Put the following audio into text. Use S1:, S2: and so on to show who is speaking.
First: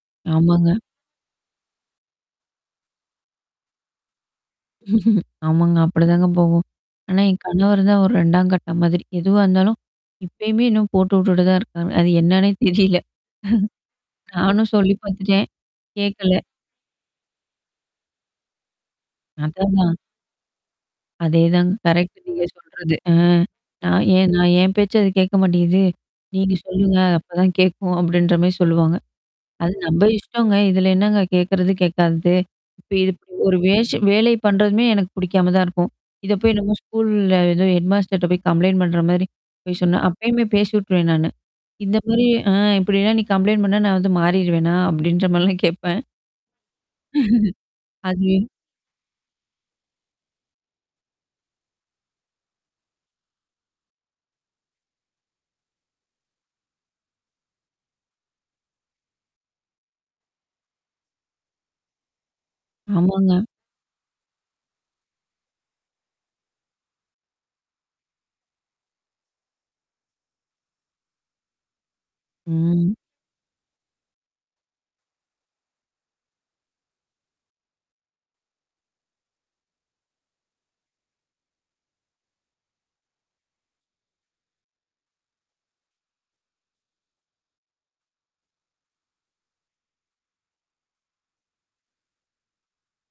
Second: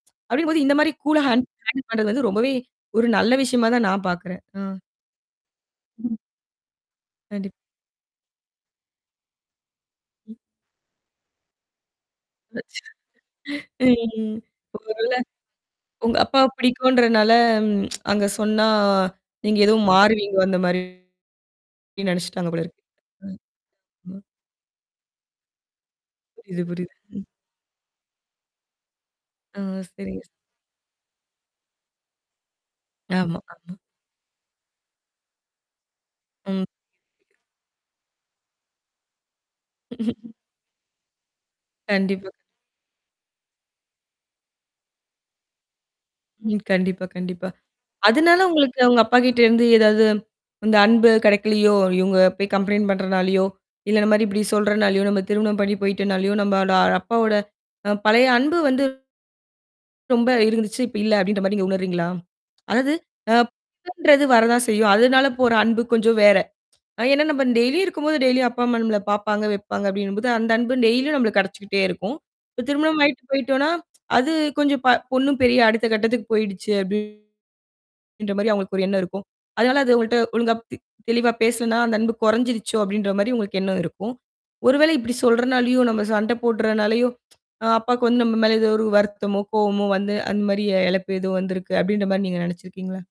S1: அப்டிங்கும்போது இந்த
S2: ஆமாங்க.
S1: மாரி கூலா ஹாண்ட் ஹாண்டில் பண்றது வந்து ரொம்பவே ஒரு நல்ல விஷயமா தான் நான் பாக்குறேன். அ.
S2: ஆமாங்க. அப்படி தாங்க போகும். ஆனா என்
S1: கண்டிப்
S2: கணவர் தான் ஒரு இரண்டாம் கட்டம் மாதிரி. எது வந்தாலும்
S1: ம்.
S2: இப்பயுமே இன்னும் போட்டுவுட்டுட்டு தான் இருக்காங்க. அது என்னான்னே தெரியல.
S1: [unintelligible] ங்.
S2: நானும் சொல்லிப்
S1: ஒருவேள.
S2: பாத்துட்டேன்.
S1: உங்க
S2: கேக்கல.
S1: அப்பா பிடிக்கும்ன்றனால அங்க சொன்னா நீங்க ஏதோ
S2: அததான்.
S1: மாறுவீங்க, அந்த மாரி
S2: அதேதாங்க. கரெக்ட் நீங்க
S1: நினைச்சிட்டாங்க போல இருக்கு.
S2: சொல்றது. ஆ.
S1: ம்.
S2: நான்
S1: ம்.
S2: ஏன் நான் ஏன் பேச்ச கேட்க மாட்டேங்குது. நீங்க
S1: புரியிது புரியிது.
S2: சொல்லுங்க.
S1: ம்.
S2: அப்பதான் கேக்கும் அப்படின்ற மாரி சொல்லுவாங்க.
S1: ஆ,
S2: அது நம்ம
S1: சரிங்க. ச
S2: இஷ்டங்க. இதுல என்னங்க கேக்குறது? கேக்காதது? இப்ப இதுப்
S1: ஆமா,
S2: ஒரு
S1: ஆமா.
S2: வேஷ வேலை பண்றதுமே எனக்குப் பிடிக்காம தான் இருக்கும். இதப்போய்
S1: ம்.
S2: என்னமோ ஸ்கூல்ல இது ஹெட்மாஸ்டர்ட்ட போய்க் கம்ப்லைண்ட் பண்ற மாரி போய் சொன்னா, அப்பயுமே பேசி வுட்ருவேன் நானு. இந்த மாரி
S1: கண்டிப்பா.
S2: அ இப்படி எல்லாம் நீ கம்ப்லைண்ட் பண்ணா நா வந்து மாறிடுவேனா அப்படின்னு எல்லாம் கேப்பேன்.
S1: ம். கண்டிப்பா கண்டிப்பா.
S2: அது
S1: அதனால உங்களுக்கு அவங்க அப்பா கிட்ட இருந்து ஏதாவது, அந்த அன்பு கிடைக்கலியோ? இவங்க கம்ப்லைன்ட் பண்றனாலயோ, இல்ல இந்த மாரி இப்படி சொல்றனாலயோ, நம்ம திருமணம் பண்ணி போயிட்டனாலயோ, நம்ம அப்பாவோட அ பழைய அன்பு வந்து ரொம்ப இருந்துச்சு. இப்ப இல்ல அப்படின்ற மாரி நீங்க உணர்றீங்களா? அதாவது நான்
S2: ஆமாங்க.
S1: கம்ப்லைன்ட்ன்றது வரத்தான் செய்யும். அதனால போற அன்பு கொஞ்சம் வேற. அ ஏன்னா நம்ம டெய்லி இருக்கும்போது டெய்லி அப்பா அம்மா நம்மள பாப்பாங்க, வைப்பாங்க அப்படின்னு அந்த அன்பு டெய்லி நம்மளுக்கு கிடைச்சுக்கிட்டே இருக்கும். இப்ப
S2: ம்.
S1: திருமணம் ஆயிட்டு போயிட்டோம்னா, அது கொஞ்சம் ப பொண்ணு பெரிய அடுத்த கட்டத்துக்குப் போயிடுச்சு அப்டி ன்ற மாரி அவங்களுக்கு ஒரு எண்ணம் இருக்கும். அதனால அது உங்கள்ட்ட ஒழுங்கா தெ தெளிவா பேசலைன்னா, அந்த அன்பு குறைஞ்சிருச்சோ அப்படின்ற மாரி உங்களுக்கு எண்ணம் இருக்கும். ஒருவேளை இப்படி சொல்றனாலயோ, நாம சண்டை போடுறனாலயோ அ அப்பாக்கு நம்ம மேல ஒரு வருத்தமோ, கோபமோ வந்து அந்த மாரி இழப்பு எதும் வந்துருக்கு அப்படின்ற மாரி நீங்க நினைச்சுருக்கீங்களா?